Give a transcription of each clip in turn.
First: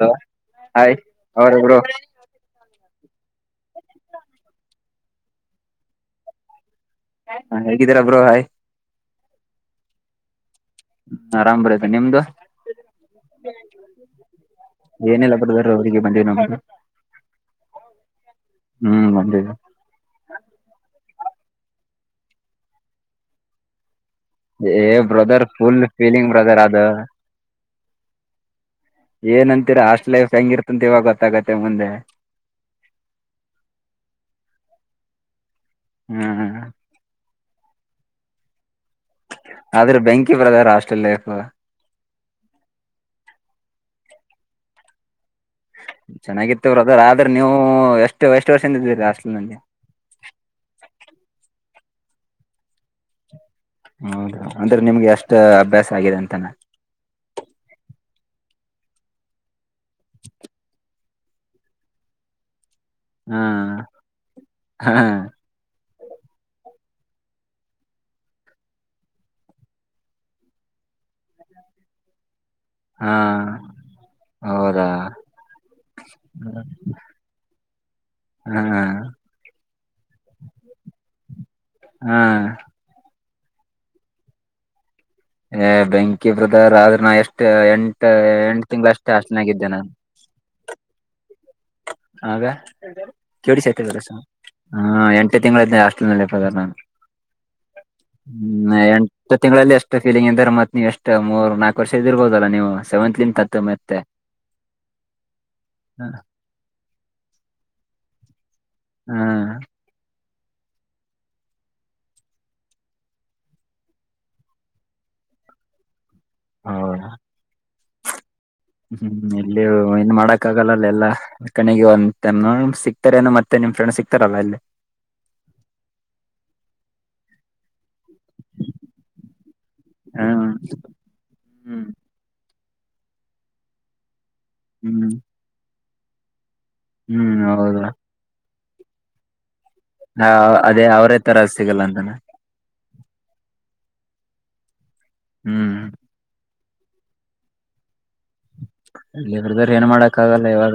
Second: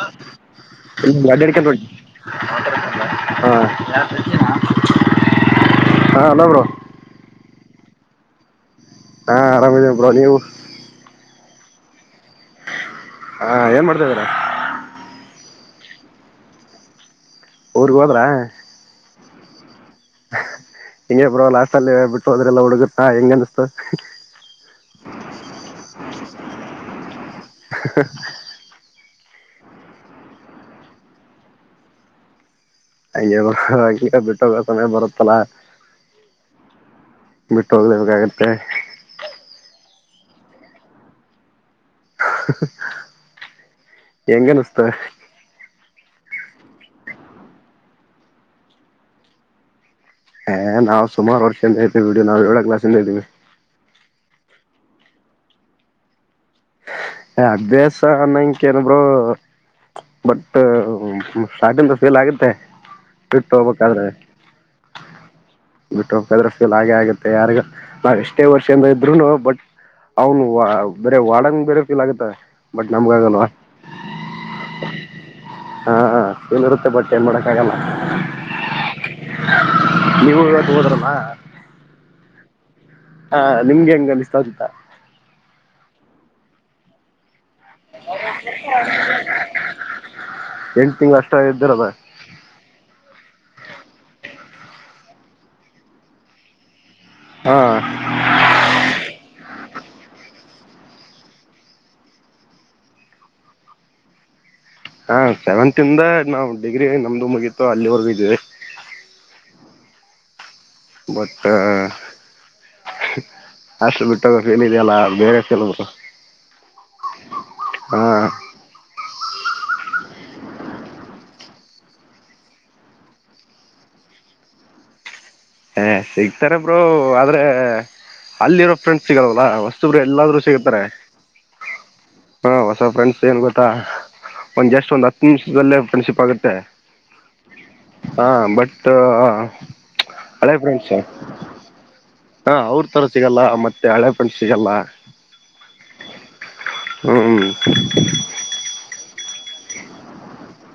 Hello hi ಇ ಅವ್ರ bro ಅಡ್ಕೋಡಿ ಹ ಹಾ ಅಲಬ್ರು ಹಾ ಹೇಗಿದ್ದೀರಾ ಬ್ರೋಹಾಯ್ ಹಾ ಆರಾಮ ಬ ನೀವು ಆರಾಮ್ ಬರತೆ ನಿಮ್ದು ಹಾಂ ಏನು ಮಾಡ್ತಾ ಇದ ಇದೀರ ಕೊದ ಅವರಿಗೆ ಬಂದಿ ಉರಿಗೆ ಹೋದ್ರಾ ಹ್ಮ್ ಬಂದಿಲ್ಲ ಹಿಂಗೆ ಬ್ರೋ ಲಾಸ್ಟ್ ಅಲ್ಲಿ ಬಿಟ್ಟು ಹೋದ್ರೆಲ್ಲ ಹುಡುಗುತ್ತಾ ಹೆಂಗ ಅನ್ಸತು ಏ ಬ್ರದರ್ ಫುಲ್ ಫೀಲಿಂಗ್ ಬ್ರದರ್ ಅದು ಹ ಏನಂತೀರ ಹಾಸ್ಟ್ ಲೈಫ್ ಹೆಂಗ ಇರ್ತಂತ ಇವಾಗ ಗೊತ್ತಾಗತ್ತೆ ಮುಂದೆ ಹೆ ಬಿಟ್ಟು ಸಮಯ ಬರುತ್ತಲ ಹ್ಮ್ ಬಿಟ್ಟು ಹೋಗ್ಲೇಬೇಕಾಗತ್ತೆ ಆದ್ರೆ ಬೆಂಕಿ ಬ್ರಧಾರ್‌ ಆಸ್ಟ್ರಲ್ ಲೈಫ್ ಹೆಂಗನ್ಸ್ತವೆ ಚೆನ್ನಾಗಿತ್ತವ್ರ ಅದ ಆದ್ರೆ ನೀವು ಎಷ್ಟು ಎಷ್ಟು ವರ್ಷದಿಂದ ಇದೀರಿ ಅಸ್ಲ್ ನಂಗೆ ಹ ನವು ಸುಮಾರು ವರ್ಷಂದ ಇರ್ತಿವಿ ಬಿಡಿ ನಾವ ಏಳ ಕ್ಲಾಸ್ [unintelligible] ಹೌದು ಅಂದ್ರೆ ನಿಮ್ಗೆ ಅಷ್ಟ ಅಭ್ಯಾಸ ಆಗಿದೆ ಅಂತಾನೆ ಅಭ್ಯಾಸ ಅನ್ನಂಕೇನಬರು ಬಟ್ ಸ್ಟಾರ್ಟಿಂದ ಫೀಲ್ ಆಗತ್ತೆ ಹ್ಮ ಹಾ ಬಿಟ್ಟದ್ರೆ ಫೀಲ್ ಹಾಗೆ ಆಗತ್ತೆ ಯಾರಗ ನಾವ್ ಎಷ್ಟೇ ವರ್ಷಿಂದ ಇದ್ರುನು ಬಟ್ ಅವ್ನು ಬರ ವಡಂಗ ಬೇರೆ ಪಿಲಾಗುತ್ತಾ ಬಟ್ ನಮಗ ಹಾ ಆಗಲ್ವಾ ಹೌದಾ ಹಾ ಏನಿರುತ್ತೆ ಬಟ್ ಏನ್ ಮಾಡಕ್ಕ ಆಗಲ್ಲ ಹಾ ನೀವು ಹ ಹೋದ್ರವಾ ಹಾ ಹಾ ನಿಮ್ಗೆ ಹಂಗ ಅನ್ಸ್ತು ಅಂತ ಹ ಬೆಂಕಿ ಬ್ರದರ್ ಆದರೂ ನಾನು ಎಂಟ ಎಂಟು ತಿಂಗಗಳಷ್ಟೇ ಅಷ್ಟನಾಗಿದ್ದೆ ನಾನು ನಿ ಅಷ್ಟ ಇದ್ದಿರದ ಆಗ ಕೇಳ ಸತ [unintelligible] ಹಾ ಎಂಟು ತಿಂಗಳೆ ಆಾಸ್ಟೆಲ್ ನಲ್ಲಿ ಇರ್ದಾರ ನಾನು ಹ ಹ್ಮ ಎಂಟು ತಿಂಗಳಲ್ಲಿ ಅಷ್ಟು ಎಷ್ಟ ಫೀಲಿಂಗ್ ಅಂದಾರೆ ಮತ್ತತ್ ನೀವು ಎಷ್ಟು ಮೂರ್ ನಾಲ್ಕು ವರ್ಷ ಇದ್ದ ಇರ್ಬೋದಲ್ಲಾ ನೀವು ಸೆವೆಂತ್ ಲನ್ ತ ಮತ್ತೆ ಹಾ ಸೆವೆಂತ್ ಇಂದ ನಾವ್ ಡಿಗ್ರಿ ನಮ್ದು ಮುಗಿತ್ತು ಅಲ್ಲಿವರೆಗೂ ಇದದೆ ಹ್ಮ್ ಮತ್ತ ಅಷ್ಟು ಬಿಟ್ಟೋಗಕ ಏನಿದೆಯಲ್ಲ ಬೇರೆ ಕೆಲರು ಹೌ ಹ್ಮ್ ಇಲ್ಲಿ ಇನ್ ಮಾಡಕ್ ಆಗಲ್ಲಲ್ಲ ಎಲ್ಲ ಕಣಿಗೆ ಒಂದು್ ನ ಸಿಕ್ತಾರ ಏನೋ ಮತ್ತೆ ನಿಮ್ ಫ್ರೆಂಡ್ ಸಿಕ್ತಾರಲ್ಲ ಅಲ್ಲಿ ಹ ಸಿಗ್ತಾರೆ ಬ್ರೋ ಆದ್ರೆ ಅಲ್ಲಿರೋ ಫ್ರೆಂಡ್ ಸಿಗಲ್ದಲ್ಲ ಹೊಸ್ತರು ಎಲ್ಲಾದ್ ಹ್ಮ್ ಸಿಗತಾರೆ ಹ್ಮ್ ಹಾ ಹೊಸ ಫ್ರೆಂಡ್ಸ್ ಏನ್ ಗೊತ್ತಾ ಒಂದ ಜಸ್ಟ್ ಒಂದ್ ಹ್ಮ್ ಹತ್ತು ನಿಮಿಷದಲ್ಲೇ ಫೆಸಿ ಆಗುತ್ತೆ ಹ್ಮ್ ಹೌದಾ ಹ [inaudible] ಹಾ ಅದೇ ಅವ್ರೇ ತರ ಸಿಗಲ್ಲ ಅಂತಾನ ಥರ ಸಿಗಲ್ಲ ಮತ್ತೆ ಹಳೆಫಂಡಟ್ ಸಿಗಲ್ಲ ಹ್ಮ್ ಹ್ಮ್ ಇಲ್ಲಿ ಬದ್ರ ಏನ್ ಮಾಡಕ್ ಆಗಲ್ಲ ಇವಾಗ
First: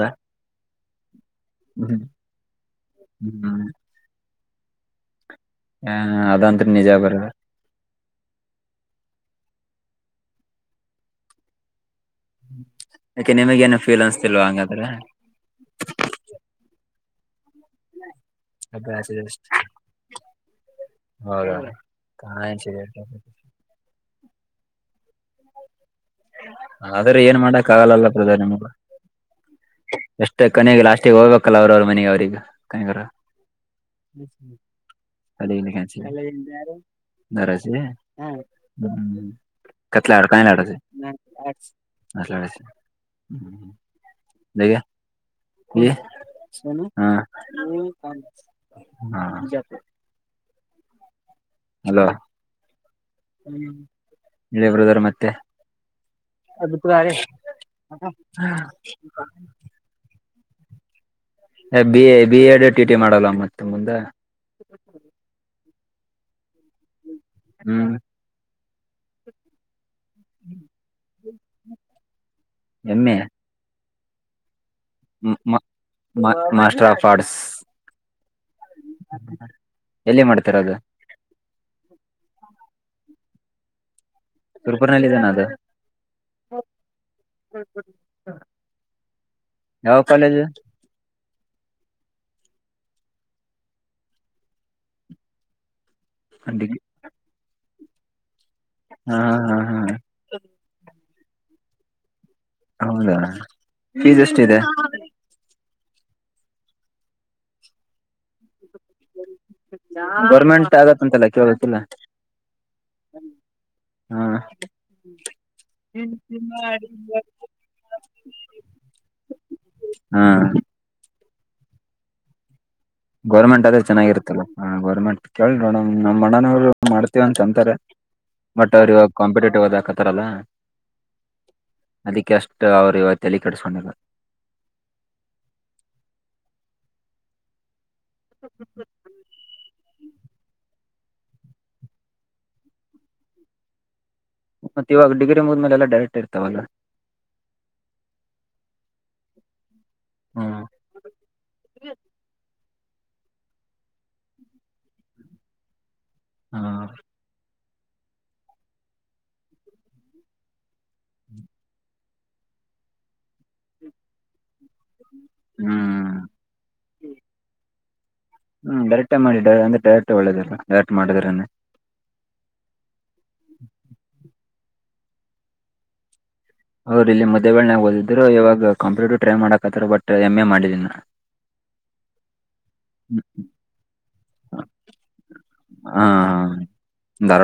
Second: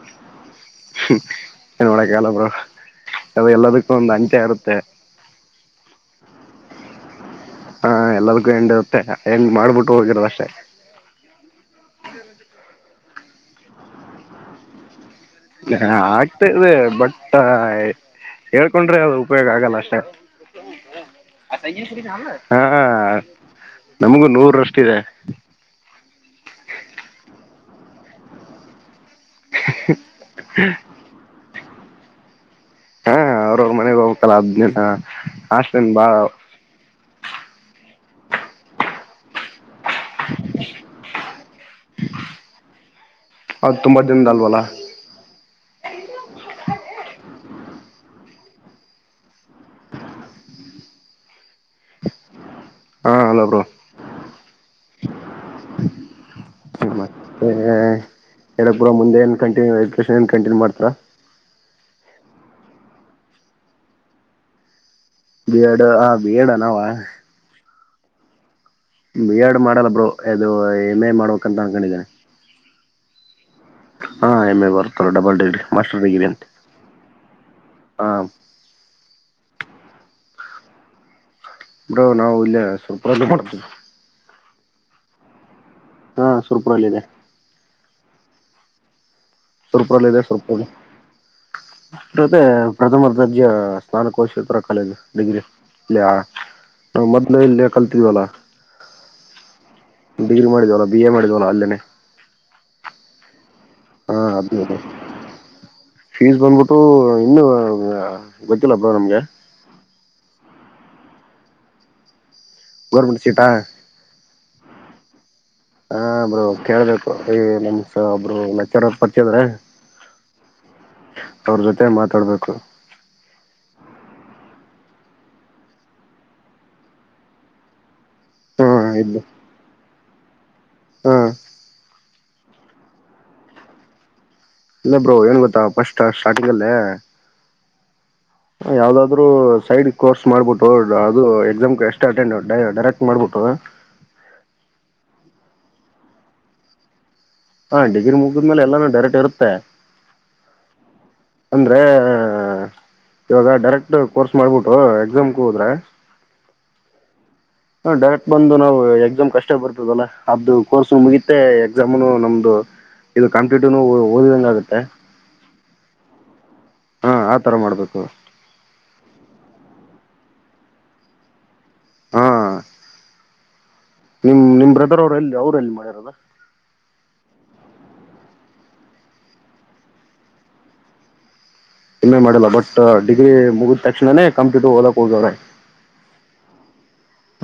ಏ ಹ್ಮ್ ನೋಡಕಾಲ ಬ್ರ ಅದು ಹ್ಮ್ ಎಲ್ಲದಕ್ಕೂ ಒಂದು ಅಂಚೆ ಇರುತ್ತ ಮತ್ತ ಹ ಅದತ್್ರ ನಿಜ ಬರದ ಹ ಎಲ್ಲದಕ್ಕೂ ಹೆಂಡಿ ಇರುತ್ತೆ ಹೆಏನ್್ ಮಾಡ್ಬಿಟ್ಟು ಹೋಗಿರೋದ ಅಷ್ಟೇ ಯಾಕೆ ನಿಮಗ ಏನು ಫೀಲ್ ಅನ್ಸ್ತಿಲ್ವಾ ಹಂಗಾದ್ರೆ ಹೇಳ್ಕೊಂಡ್ರಿ ಅದು ಉಪಯೋಗ ಆಗಲ್ಲ ಅಷ್ಟೇ ಹೌದೌದು [inaudible] ಹಾ ನಮಗು ನೂರಷ್ಟಿದೆ ಆದ್ರೆ ಏನ್ ಮಾಡಕ್ ಆಗಲ್ಲಲ್ಲ ಪ್ರಧಾನ ನಿಮ್ಗ ಎಷ್ಟೇ ಕಣಿಗೆ ಲಾಸ್ಟಿಗೆ ಹೋಗ್ಬೇಕಲ್ಲ ಅವ್ರವ್ರು ಮನೆಯ ಅವ್ರಗ ಕಗರ ಹಾ ಅವ್ರವ್ರ ಮನೆಗ್ ಹೋಗ್ಬೇಕಲ್ಲ ಅದ್ನ ಹಾಸ್ಟೆಲ್ ಬಾ ನರಾಜಿ ಹ್ಮ [inaudible] ಕೆಟ್ಲ ಆಡ ಕಾಯಿ ಆಡತೆ ಅದು ತುಂಬಾ [unintelligible] ದಿನದ ಅಲ್ವಲ್ಲ ಹ್ಮ ಹಾ ಅಲೋ ಹಾ ಅಲ್ಲ ಬ್ರೋ ಹ್ಮ ಇಲೆ ಬ್ರದರ್ ಮತ್ತೆ ಮತ್ತೆ ಎಡ ಪುರ ಮುಂದೆ ಏನ್ ಕಂಟಿನ್ಯೂ ಎಜ್ಕೇಶನ್ ಎನ್ ಕಂಟಿನ್ಯೂ ಮಾಡ್ತ್ ರಾ? ಏ B B Ed T T ಮಾಡಲ್ಲ ಮತ್ತೆ ಮುಂದ ಬಿ ಎಡ್ ಹ ಬಿ ಎಡ್ ಅನವಾ ಹ್ಮ್ ಬಿ ಎಡ್ ಮಾಡಲ್ಲ ಬ್ರೋ ಅದು ಎಮ್ ಎ ಮಾಡ್ಬೇಕಂತ ಅನ್ಕೊಂಡಿದಿನಿ. ಹೂ ಹಾ ಎಮ್ಮೆ ಬರು ಮಾಸ್ಟರ್ ಆಫ್ ಆರ್ಟ್ಸ್ ಹಾ ಎಲ್ಲಿ ಮಾಡ್ ತೀರದ್. ಬ ನಾವು ಇಲ್ಲೆಯ ಸಲ್ ಪ್ರದ್ ಮಾಡ್ತೀ. ತುರ್ಪುರ್ನಲ್ಲಿ ಇದಾನ ಅದು. ಹಾ ಸುರ್ಪುರಲ್ಲ ಅಲ್ಲಿದೆ. ಹಾ. ಸುರ್ಪುರಲ್ಲಿ ಇದೆ ಸುರ್ಪುರ್ ತೊತೆ. ಪ್ರಥಮ ದರ್ಜೆ ಸ್ನಾನಕೋಶೇಪರ ಕಾಲೇಜು ಡಿಗ್ರಿ. ಲೆ ಯ ಡಿಗ್ರಿ ಮದ್ಲು ಇಲ್ಲಿ. ಕಲ್ತಿದಿವಲ್ಲಾ. ಹಾ ಹಾ ಹಾ. ವಿಯ ಮಾಡಿದ್ವಲ್ಲ ಅಲ್ಲೇನೇ. ಹೌದಾ. ಫೀಸ್ ಏಷ್ಟಿದೆ?. ಅದ ಫೀಸ್ ಬಂದ್ಬಿಟ್ಟು ಇನ್ನು ಆ ಗೊತ್ತಿಲ್ಲಪ್ಪ ನಮ್ಗೆ ಟ್ ಆಗತ್ತಂತೆಲ್ಲ ಕೇಳ ಗೊತ್ತಿಲ್ಲ. ಗೋರ್ಮೆಂಟ್ ಸೀಟ ಹ ಬ್ರೋ ಕೇಳಬೇಕು ಈ ನಮಸ ಒಬ್ರು ಲೆಚರರ್ ಪರ್ಚಯ ಇದಾರೆ. ಹಾ ಅವ್ರ್ ಜೊತೆ ಮಾತಾಡ್ಬೇಕು. ಗೋರ್ಮೆಂಟ್ ಅದ್ರೆ ಚೆನ್ನಾಗಿರ್ತ್ತಲ್ಲ ಹ ಗೋರ್ಮೆಂಟ್ ಕೇಳ್ ನೋಡಣ್ ನಮ್ಮ್ ಅಣ್ಣನವರು ಮಾಡ್ತೀವ್ ಅಂತ್ ಅಂತಾರೆ. ಹಾ ಬಟ್ ಅವ್ರ ಇವ ಕಂಪಿಟೇಟಿವ್ ಓದಾಕ. ತಾರಲ್ಲ ಹ್ಮ ಅದಕ್ಕೆ ಅಷ್ಟು ಅವ್ರು ಇವ ತಲಿ ಕಡಿಸಕೊಂಡಿಲ್ಲ. ಇಲ್ಲ ಬ್ರೋ ಏನ್ ಗೊತ್ತಾ ಪಫಸ್ಟ್ ಸ್ಟಾರ್ಟಿಂಗ್ ಅಲ್ಲೇ. ಯಾವ್ದಾದ್ರು ಸೈಡ್ ಕೋರ್ಸ್ ಮಾಡ್ಬಿಟ್ಟು. ಅದು ಎಕ್ಸಾಮ್ ಎಷ್ಟ ಅಟೆಂಡ್ ಡೈರೆಕ್ಟ್ ಮಾಡ್ಬಿಟ್ಟದ. ಮತ್ತೆ ಇವಾಗ ಡಿಗ್ರಿ ಮುದ್ಮೇಲೆ ಎಲ್ಲ ಡೈರೆಕ್ಟ್ ಇರ್ತಾವಲ್ಲ. ಹಾ ಡಿಗ್ರಿ ಮುಗಿದ್ಮೇಲೆ ಎಲ್ಲಾನು ಡೈರೆಕ್ಟ್ ಇರುತ್ತೆ. ಹ್ಮ್ ಅಂದ್ರೆ. ಇವಾಗ ಡೈರೆಕ್ಟ್ ಕೋರ್ಸ್ ಮಾಡ್ಬಿಟ್ಟು ಎಕ್ಸಾಮ್ಗೆ ಹೋದ್ರೆ. ಹಾ. ಹ ಡೈರೆಕ್ಟ್ ಬಂದು ನಾವು ಎಕ್ಸಾಮ್ ಕಷ್ಟ ಬರ್ತದಲ್ಲ ಅ್ದು ಕೋರ್ಸ್ ಮುಗಿತೆ ಎಕ್ಸಾಮ್ನು ನಮ್ದು ಇದು ಕಾಂಪಿಟೇಟಿವ್ನು ಓದಿದಂಗ ಆಗುತ್ತೆ. ಹ್ಮ್ ಹಾ ಆ ತರ ಮಾಡ್ಬೇಕದು. ಕಠ. ಹ್ಮ್ ಡೈರೆಕ್ಟೇ ಮಾಡಿ ಡ ಅಂದ್ರೆ ಡೈರೆಕ್ಟ್ ಒಳ್ಳೇದಲ್ಲಡರೆಕ್ಟ್ ಮಾಡಿದ್ರನ್ನೆ. ಹ್ಮ. ನಿಮ್ ನಿಮ್ ಬ್ರದರ್ ಅವ್ರ ಎಲ್ಲಿ ಅವ್ರ ಎಲ್ಲಿ ಮಾಡಿರೋದು. ಅವರು ಇಲ್ಲಿ ಮುದ್ದೇಬಿಹಾಳನಗ ಓದಿದ್ರು ಇವಾಗ ಕಂಪ್ಯೂಟರ್ ಟ್ರೈ ಮಾಡಕತ್ತಾರ ಬಟ್ ಎಮ್ ಎ ಮಾಡಿಲ್ಲ ಇನ್ನ. ಎಂ ಎ ಮಾಡಿಲ್ಲ. ಬಟ್ ಡಿಗ್ರಿ ಮುಗಿದ ತಕ್ಷಣನೇ ಕಂಪ್ಯೂಟರ್ ಓದಕ್ ಹೋಗವ್ರೆ. ಹಾ ಹಾ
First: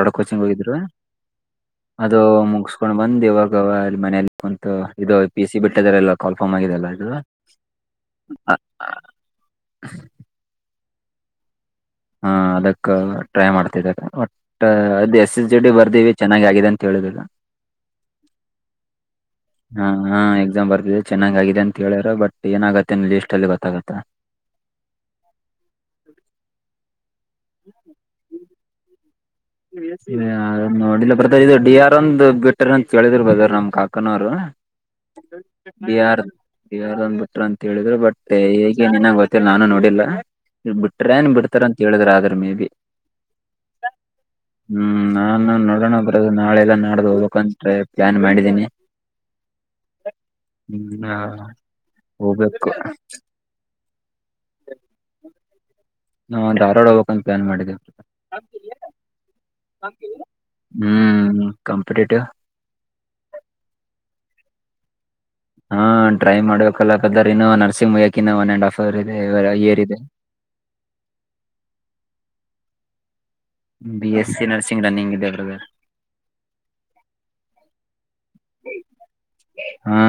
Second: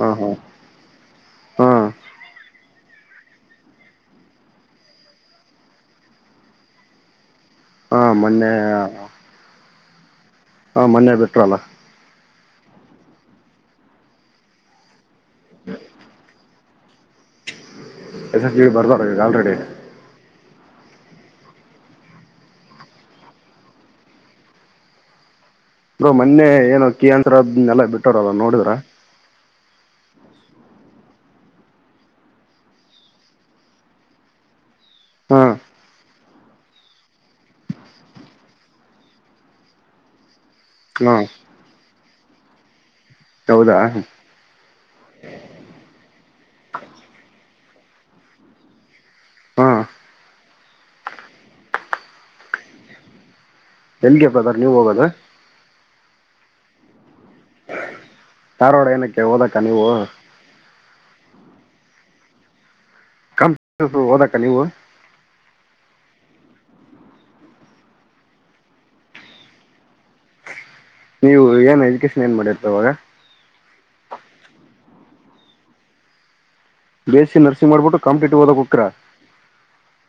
ಹಾ ಹಾ ಕೋಚಿಂಗ್ ಹೋಗಿದ್ರು. ಹಾ ಅದು, ಮುಗಿಸಸ್ಕೊಂಡ್ ಬಂದ್ ಇವಾಗವ ಅಲ್ಲಿ ಮನಲಿ ಕುಂತು ಇದು ಪಿ ಸಿ ಬಿಟ್ಟದಾರಲ್ಲ ಕಾಲ್ಫಾರ್ಮ್ ಆಗಿದೆಲ್ಲ ಇದು. ಹಾ ಮೊನ್ನೆ ಅ- ಹ [inaudible] ಹಾ ಮನ್ಯ ಬಿಟ್ರಲ್ಲ. ಹಾ ಅದಕ್ಕ ಟ್ರೈ ಮಾಡ್ತಿದಿದ್ದಾರೆ. ಬಟ್ ಅದ ಜಡೆ ಬರ್ದೇವಿ ಚೆನ್ನಾಗಿದೆ. ತಿಳಿದಿಲ್ಲ. ರೀಸೆಂಟ್ಲಿ ಬರ್ದಾರ. ಈಗ ಆಲ್ರೆಡಿ ಹಾ ಹಾ ಎಕ್ಸಾಮ್ ಬರ್ತಿ ಚೆನ್ನಾಗಾಗಿದೆ ಅಂತ ಹೇಳ್ಯಾರ ಬಟ್ ಏನಾಗತ್ತೆನ್ ಲಿಸ್ಟ್ ಅಲ್ಲಿ ಗೊತ್ತಾಗತ್ತ. ನ ಮೊನ್ನೆ ಏನೋ ಕ್ಕಿ ಅ ಆನ್ಸರ್ಸ್ ಎಲ್ಲ ಬಿಟ್ಟೋರ ಅಲ್ಲ ನೋಡಿದ್ರ. ನೋಡಿಲ್ಲ ಬ್ರದರ ಇದು ಡಿ ಆರ್ ಒಂದ್ ಬಿಟ್ಟ್ರ ಅಂತ ಕೇಳಿದ್ರು ಬದ ನಮ್ ಕಾಕನವರು ಹಾ ಡಿ ಆರ್ ಡಿ ಆರ್ ಒಂದ್ ಬಿಟ್ರ ಅಂತ ಹೇಳಿದ್ರು ಬಟ್ ಹೇಗೆ ನಿನ್ನಂಗ ಗೊತ್ತಿಲ್ಲ ನಾನು ನೋಡಿಲ್ಲ. ಬಿ ಹಾ ಟ್ರೇನ್ ಬಿಡ್ತಾರ ಅಂತ ಹೇಳಿದ್ರ. ಅಂದ್ರ ಮೇಬಿ. ಹೌದಾ. ಹ್ಮ್ ನಾನು ನೋಡೋಣ ಬರದು ನಾಳೆ ಎಲ್ಲ ನಾಡ್ದ ಹೋಗ್ಬೇಕಂತ್ರೆ ಪ್ಲಾನ್ ಮಾಡಿದೀನಿ ಹಾ ಹ್ಮ ಹೋಗ್ಬೇಕು. ಎಲ್ಗೆ ಬ್ರದರ್ ನೀವ ಹೋಗದ. ನಾ ಧಾರವಾಡ ಹೋಗಕಂತ ಪ್ಲಾನ್ ಮಾಡಿದಿವಿ. ಧಾರವಾಡ ಏನಕ್ಕೆ ಹ ಓದಕ್ಕ ನೀವು. ಕಂಪಿಟೇಟಿವ್. ಕಂ ಓದಕ್ಕ ನೀವು. ಹಾ ಟ್ರೈ ಮಾಡ್ಬೇಕಲ್ಲದರ್ ಇನ್ನು ನರ್ಸಿಂಗ್ ಬಯಕ ಇನ್ನು ಒನ್ ಅಂಡ್ ಹಫ್ ಅವರ್ ಇದೆ ಇಯರ್ ಇದೆ. ನೀವು ಏನ್ ಎಜುಕೇಶನ್ ಏನ್ ಮಾಡಿರ್ತವಾಗ B S C nursing running ಇದೆ. Brother, B S C nursing ಮಾಡ್ಬಿಟ್ಟು ಕಾಂಪ್ಲೀಟಿವ್ ಓದಕ್ ಹೋಗ್ತೀರಾ. ಹಾ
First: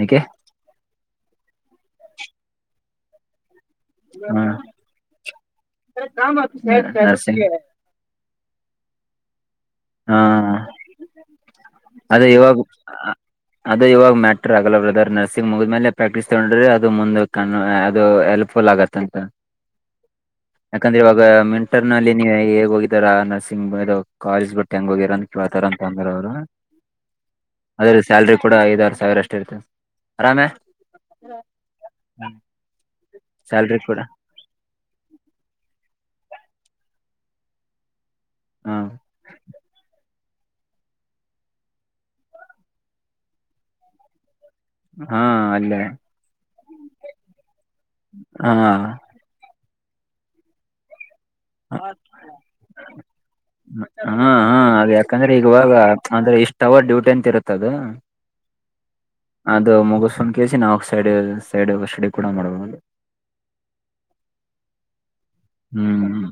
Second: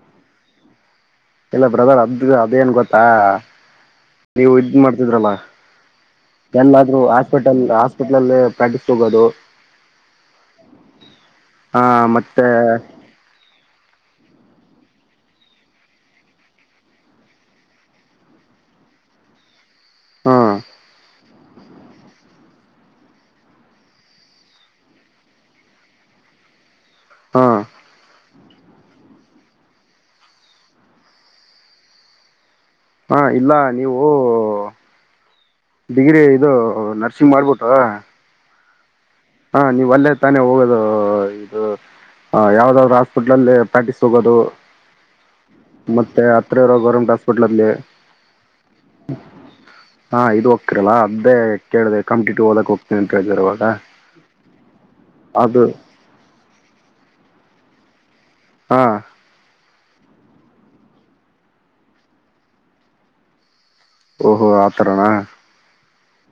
ಯಾಕೆ. ಇಲ್ಲ ಬ್ರದರ್ ಅದ ಅದೇಏನ್ ಗೊತ್ತಾ. ಹಾ ನೀವು ಇದ್ ಮಾಡ್ತಿದ್ರಲ್ಲ ಎಲ್ಲಾದ್ರೂ ನರ್ಸಿಂಗ್ ಹಾಸ್ಪಿಟಲ್ ಹಾಸ್ಪಿಟಲ್ ಅಲ್ಲಿ ಪ್ರಾಕ್ಟೀಸ್, ತೊಗದು, ಹಾ ಹಾ ಅದು ಮತ್ತೆ ಇವಾಗ ಅದು ಇವಾಗ ಮ ಆಗ ನರ್ಸಿಂಗ್ ಮುಗಿದ್ಮೇಲೆ ಪ್ರಾಕ್ಟೀಸ್ ತಗೊಂಡ್ರೆ ಅದು ಮುಂದ ಕ ಅದು ಹೆಲ್ಪ್ಫುಲ್ ಆಗತ್ತಂತ ಹಾ ಯಾಕಂದ್ರೆ ಇವಾಗ ಮಿಂಟರ್ ನಲ್ಲಿ ನೀ ಹೇಗ್ ಹೋಗಿದ್ದಾರಾ ನರ್ಸ ಕಾಲೇಜ್ ಬಿಟ್ ಹೆಂಗ್ ಹೋಗಿರ ಕೇಳ್ತಾರ ಅಂತ ಅಂದ್ರ ಅವ್ರು ಹಾ ಅದ್ರ ಸ್ಯಾಲ್ರಿ ಕೂಡ ಐದ ಆರುು ಸಾವಿರ ಅಷ್ಟು ಇರ್ತದೆ ಆರಾಮೇ ಹ್ಮ್ ಹ ಇಲ್ಲ ನೀವು ಡಿಗ್ರಿ ಇದು ನರ್ಸಿಂಗ್ ಮಾಡ್ಬಿಟ್ಟು ಹಾ ಹಾ ನೀವ್ ಅಲ್ಲೇ ತಾನೇ ಹೋಗೋದು ಇದು ಯಾವ್ದಾದ್ರು ಹಾಸ್ಪಿಟ್ಲ್ ಅಲ್ಲ ಪ್ರಾಕ್ಟೀಸ್ ಹೋಗೋದು ಹಾ ಅಲ್ಲೇ ಮತ್ತೆ ಹತ್ರ ಇರ ಗೌರ್ಮೆಂಟ್ ಹಾಸ್ಪಿಟ್ಲ್ಲ್ಲಿ ಹಾ ಹಾ ಇದು ಹೋಗ್ಕಿರಲ್ಲಾ ಅದೇ ಕೇಳಿದೆೆ ಕಂಪಿಟ್ ಹಓದಕಕ್ ಹೋಗತನಿ ಅಂತ ಹೇಳಿದಾರೆ ಅವವಾಗ ಹ್ಮ ಹಾ ಅದ ಯಾಕಂದ್ರೆ ಈಗ ಇವಾಗ ಆದ್ರೆ ಇಷ್ಟ್ ಅವರ್ ಡ್ಯೂಟಿ ಅಂತ ಇರುತ್ತ ಅದು ಹಾ ಅದು ಮುಗಸೊಂಡ ಕಸಿ ನಾವುಕ್ ಸೈಡ್ ಸೈಡ್ ವ ಶಡಿ ಕೂಡ ಮಾಡಬದು ಓಹೋ ಆತರಣ ಹ್ಮ್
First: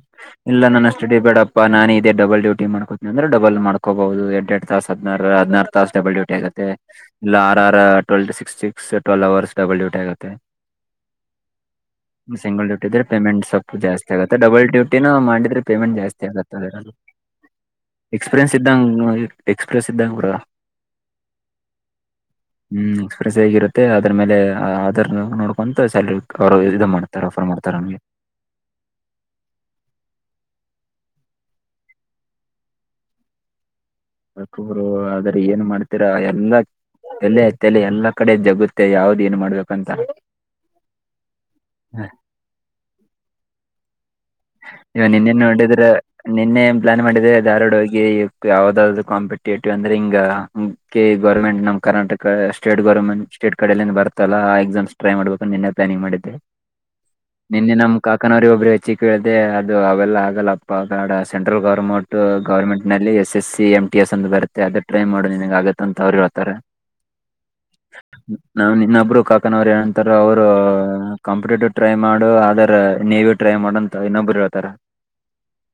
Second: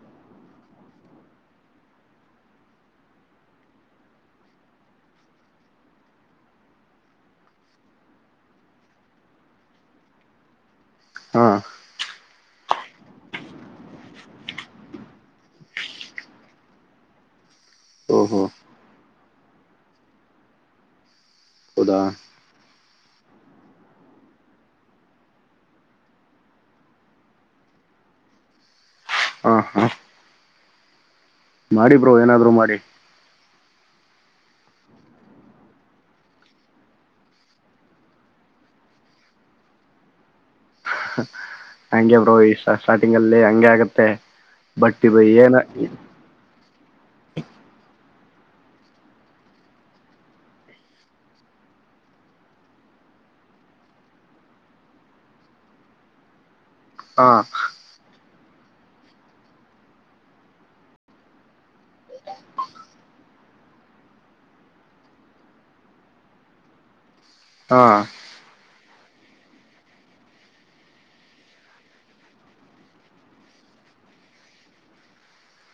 ಇಲ್ಲ ನನ್ನ ಸ ಬೇಡಪ್ಪಾ ನಾನು ಇದೇ ಡಬಲ್ ಡೂಟ ಮಾಡ್ಕೋತಿನನ ಅಂದ್ರೆ ಡಬಲ್ ಮಾಡ್ಕೋಬಹುದು ಎರಡ್ ಎರಡ್ ತಾಸ ಹದ್ಾರ ಹದನಾರು ತಾಸ ಡಬಲ್ ಡೂಟಿ ಆಗುತ್ತೆ ಇಲ್ಲ ಟ್ವೆಟಿ ಸಿಕ್ಸ್ ಸಿಸ್ ಟ್ವೆಲ್ ಅವರ್ಸ್ ಡಬಲ್ ಡ್ಯೂಟಿ ಆಗುತ್ತೆ ಹಾ ಸಿಂಗಲ್ ಡೇ ಇದ್ರೆ ಪೇಮೆಂಟ್ ಸ್ವಲ್ಪ ಜಾಸ್ತಿ ಆಗುತ್ತೆ ಡಬಲ್ ಡ್ಯೂಟಿನ ಮಾಡಿದ್ರೆ ಪೇಮೆಂಟ್ ಜಾಸ್ತಿ ಆಗುತ್ತದ ಓಹೋ ಎಕ್ಸ್ಪೀರಿಯನ್ಸ್ ಇದ್ದಂಗ ಎಕ್ಸ್ಪ್ರೆಸ್ ಸಿದ್ದಪುರ ಹೌದಾ ಹ್ಮ್ ಎಕ್ಸ್ಪ್ರೆಸ್ ಆಗಿರುತ್ತೆ ಅದ್ರ ಮೇಲೆ ಅದರ್ ನೋಡ್ಕೊಂತು ಸಲ್ರಿ ಅವರು ಇ ಮಾಡ್ತಾರೆ ಆಫರ್ ಮಾಡ್ತಾರೆ ನಮಗೆ ಹ ಹಾ ಮಾಡಿ ಬ್ರೋ ಏನಾದ್ರು ಮಾಡಿ ಅರು ಆದ್ರ ಏನ್ ಮಾಡ್ತರ ಎಲ್ಲ ಎಲೆತ್ತಲೆ ಎಲ್ಲಾ ಕಡೆ ಜಗುತ್ತೆ ಯಾವ್ದ್ ಏನ್ ಮಾಡ್ಬೇಕಂತ ಹ, ಹಗೆ ಬ್ರೋ ಈ ಸ್ಟಾರ್ಟಿಂಗ್ ಅಲ್ಲಿ ಹಂಗೆ ಆಗತ್ತ ಹ ಇವ ನಿನ್ನೆನ್ ನೋಡಿದ್ರ ನಿನ್ನೆ ಏನ್ ಪ್ಲಾನ್ ಮಾಡಿದ್ರೆ ಧಾರ್ವಾಡ ಹೋಗಿ ಯಾವದಾದ್ದದು ಕಾಂಪಿಟೇಟಿವ್ ಅಂದ್ರೆ ಹಿಂಗ ಕ ಗೌರ್ಮೆಂಟ್ ನ್ ಕರ್ನಾಟಕ ಸ್ಟೇಟ್ ಗೋರ್ಮೆಂಟ್ ಸ್ಟೇಟ್ ಕಡಿಂದ ಬರ್ತಲ್ಲಾ ಆ ಎಕ್ಸಾಮ್ಸ್ ಟ್ರೈ ಮಾಡ್ಬೇಕು ನಿನ್ನೆ ಪ್ಲಾನಿಂಗ ಮಾಡಿದ್ದೆ ಹಾ ನಿನ್ನೆ ನಮ ಕಾ ನರಿ ಒಬರಿ ವಿ ಕೇಳ್ದೆ ಅದು ಅವೆಲ್ಲ ಆಗಲ್ಲಪ್ಪಾಡ ಸೆಂಟ್ರಲ್ ಗೌರ್ಮೆಂಟ್ ಗವರ್ಮೆಂಟ್ ನಲ್ಲಿ S S M T S ಅಂದ ಬರುತ್ತೆ ಅದ ಟ್ರೈನ್ ಮಾಡೋ ನನ್ಗ್ ಆಗತ್ತ ಅಂತ ಅವ್ರು ಹೇಳ್ತಾರೆ ಹಾ ನವು ನಿನ್ನ ಒಬ್ರು ಕಾಕನವರು ಏಂತಾರೆ ಅವರು ಕಂಪ್ಯೂಟಟರ್ ಟೈ ಮಾಡು ಅದರ ನೇವಿ ಟ್ರೈ ಮಾಡ ಇನ್ನೊಬ್ಬರು ಹೇಳ್ತಾರ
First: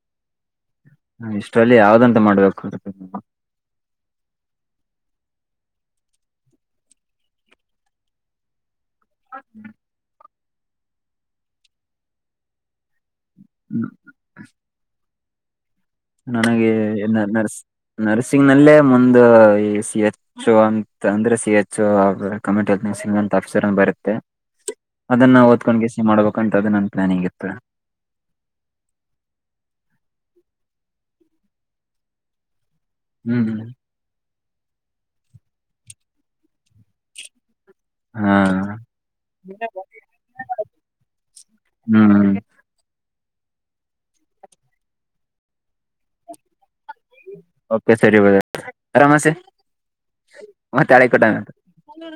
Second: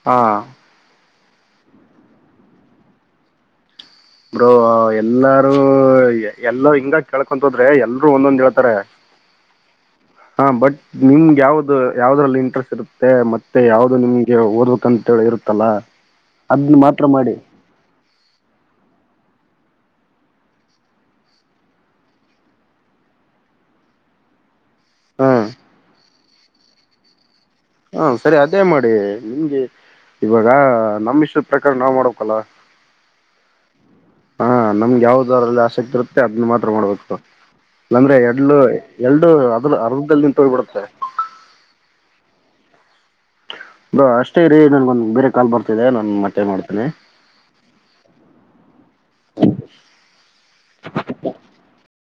ಹಾ ಹ ಇಷ್ಟರಲ್ಲಿ ಯಾವ್ದಂತ ಮಾಡ್ಬೇಕುತದೆ ನೀ ಬ್ರೋ ಎಲ್ಲಾರೂ ಎಲ್ಲ ಹಿಂಗ ಕೇಳ್ಕೊಂತ ಹೋದ್ರೆ ಎಲ್ರುೂ ಒಂದೊಂದ್ ಹೇಳ್ತಾರೆ ಹ ಹಾ ಬಟ್ ನಿಮ್ಗೆ ಯಾವ್ದ ಯಾವದ್ರಲ್ಲಿ ಇಂಟ್ರೆಸ್ಟ್ ಇರುತ್ತೆ ಮತ್ತ ಮತ್ತೆ ನ- ಯಾವ್ದು ನಿಮ್ಗೆ ಓದ್ಕಂತ ಇರುತ್ತಲ್ಲಾ ನನಗೆ ನರ್ಸ್ ನರ್ಸಿಂಗ್ ನಲ್ಲೇ ಮುಂದ ಈ ಸಿ ಎಚ್ ಅಂತ ಅಂದ್ರೆ ಸಿ ಎಚ್ ಕಮಟಿನ್ೂಸಂಗ್ ಅಂತ ಆಫೀಸರ್ ಬರುತ್ತೆ ಹಾ ಅದನ್ನಾ ಓದ್ೊಂಡುಿಸಿಸ ಮಾಡಬೇಕು ಕಂಂತದದು ನನ್ ಪ್ಲಾನ್ ಹಗಿತ್ತು ಹಾ ಸರಿ ಅದೇ ಮಾಡಿ ನಿಮ್ಗೆ ಇವಾಗ ನಮಿಷ್ಟದ ಪ್ರಕಾರ ನಾವ್ ಮಾಡಕಲ್ಲ ಹ್ಮ್ ಹ್ಮ್ ಹಾ ನಮ್ಗೆ ಯಾವ್ದರಲ್ಲಿ ಆಸಕ್ತಿ ಇರುತ್ತೆ ಅದನ್ನ ಮಾತ್ರ ಮಾಡ್ಬೇಕು ಅಂದ್ರೆ ಹಾ ಎಡ್ಡು ಎಲ್ಡು ಅದ ಅರ್ಧದಲ್ಲಿ ನಿಂತೋಗ್ ಬಿಿಡತ್ತೆ ಹ್ಮ್ ಬಾ ಅಷ್ಟೇ ಇ ರರಿ ನನ್ಗೊಂದ ಬೇರೆ ಕಾಲ್ ಬರ್ತ ಸರಿ ಬ ಆರಾಮ ಮ ತಳ ಕಟಾವ ಹ್ಮ